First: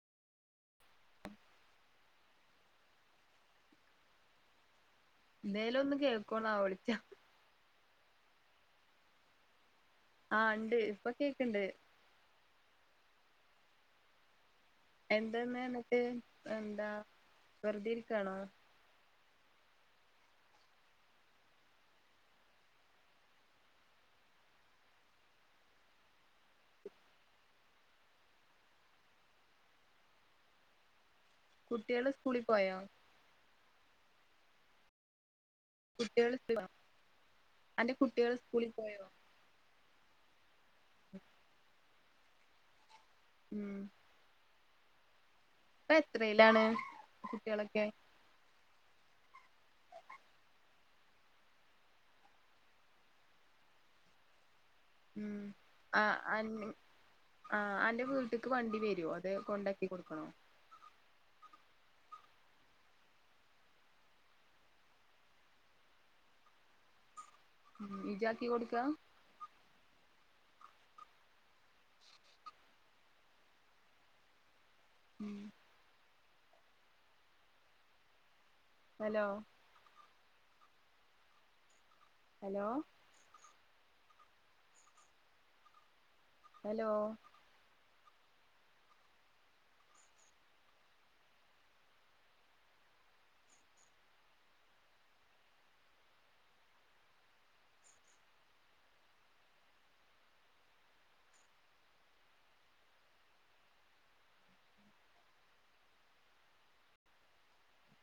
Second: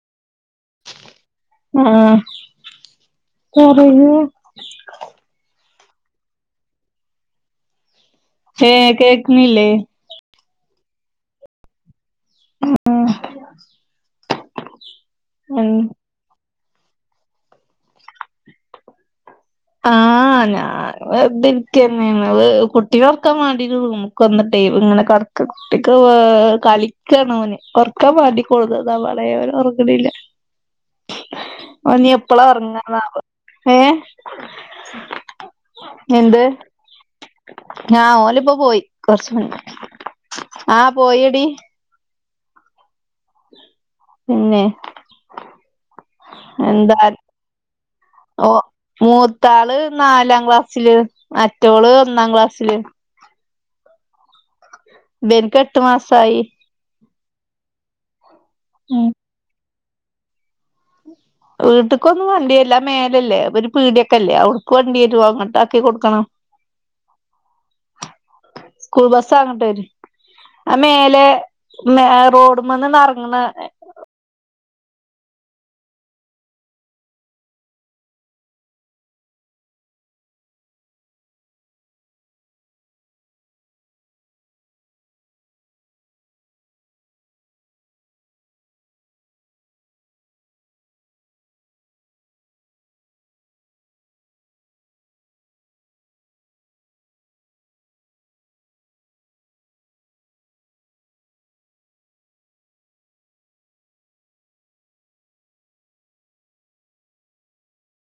ആഹ് ചറീല ന്റെലൊ ന്നും കേൾക്കോന്നാവോ വിളിച്ച ഏ കേക്ക്ണില്ലേ ആഹ് ണ്ട് പ്പൊ കേക്ക്ണ്ട് എന്താെന്ന ഉം ന്നട്ട് എന്താ വെറുതെര്ക്കാണോ ആഹ് ഞാൻ വേർതിര്ക്കന്നേണ് കുട്ടിനൊർക്കാൻ വേണ്ടിട്ട് റൂമ്ക്ക് വന്നിട്ട് ലൈവ് ങ്ങനെ കട്ക്ക് കുട്ടിക്ക് വ് കളിക്കണോന് ഒർക്കാൻ മാണ്ടി കൊട്ന്നതാ മളേ ഒർങ്ങ്ണില്ല ഓനീ കുട്ടികള് സ്കൂളിൽ എപ്പളാ പോയോ ഒർങ്ങണാവോ ഏഹ് കുട്ടികള് എന്ത് അന്റെ ഞാ കുട്ടികള് ഓല്പ്പോ സ്കൂളിൽ പോയി പോയോ കൊർച്ച് മുന്നെ ആഹ് പോയെടി പിന്നെ പ്പൊ എത്രയിലാണ് എന്താ കുട്ട്യാളൊക്കെ ഓ മൂത്താള് നാലാക്ലാസ്സില് മറ്റോള് ഒന്നാക്ലാസ്സില് ഉം ഇബൻക്ക് എട്ട് ആഹ് മാസായി അന്നു ആഹ് അന്റെ വീട്ട്ക്ക് വണ്ടി ഉം വരോ അത് കൊണ്ട ക്കി കൊട്ക്കണോ വീട്ട്ക്കൊന്നും വണ്ട്യർല്ല അഹ് മേലല്ലേ ഒര് പീട്യോക്കെല്ലേ ഔട്ക്ക് വണ്ടി വരു അങ്ങട്ടാക്കി കൊട്ക്കണം ഇജാക്കി കൊട്ക്കാ ആ മേലെ മെ റോഡ്മ്മന്ന് ന്നർങ്ങ്ന്ന ഉം ഹലോ ഹലോ ഹലോ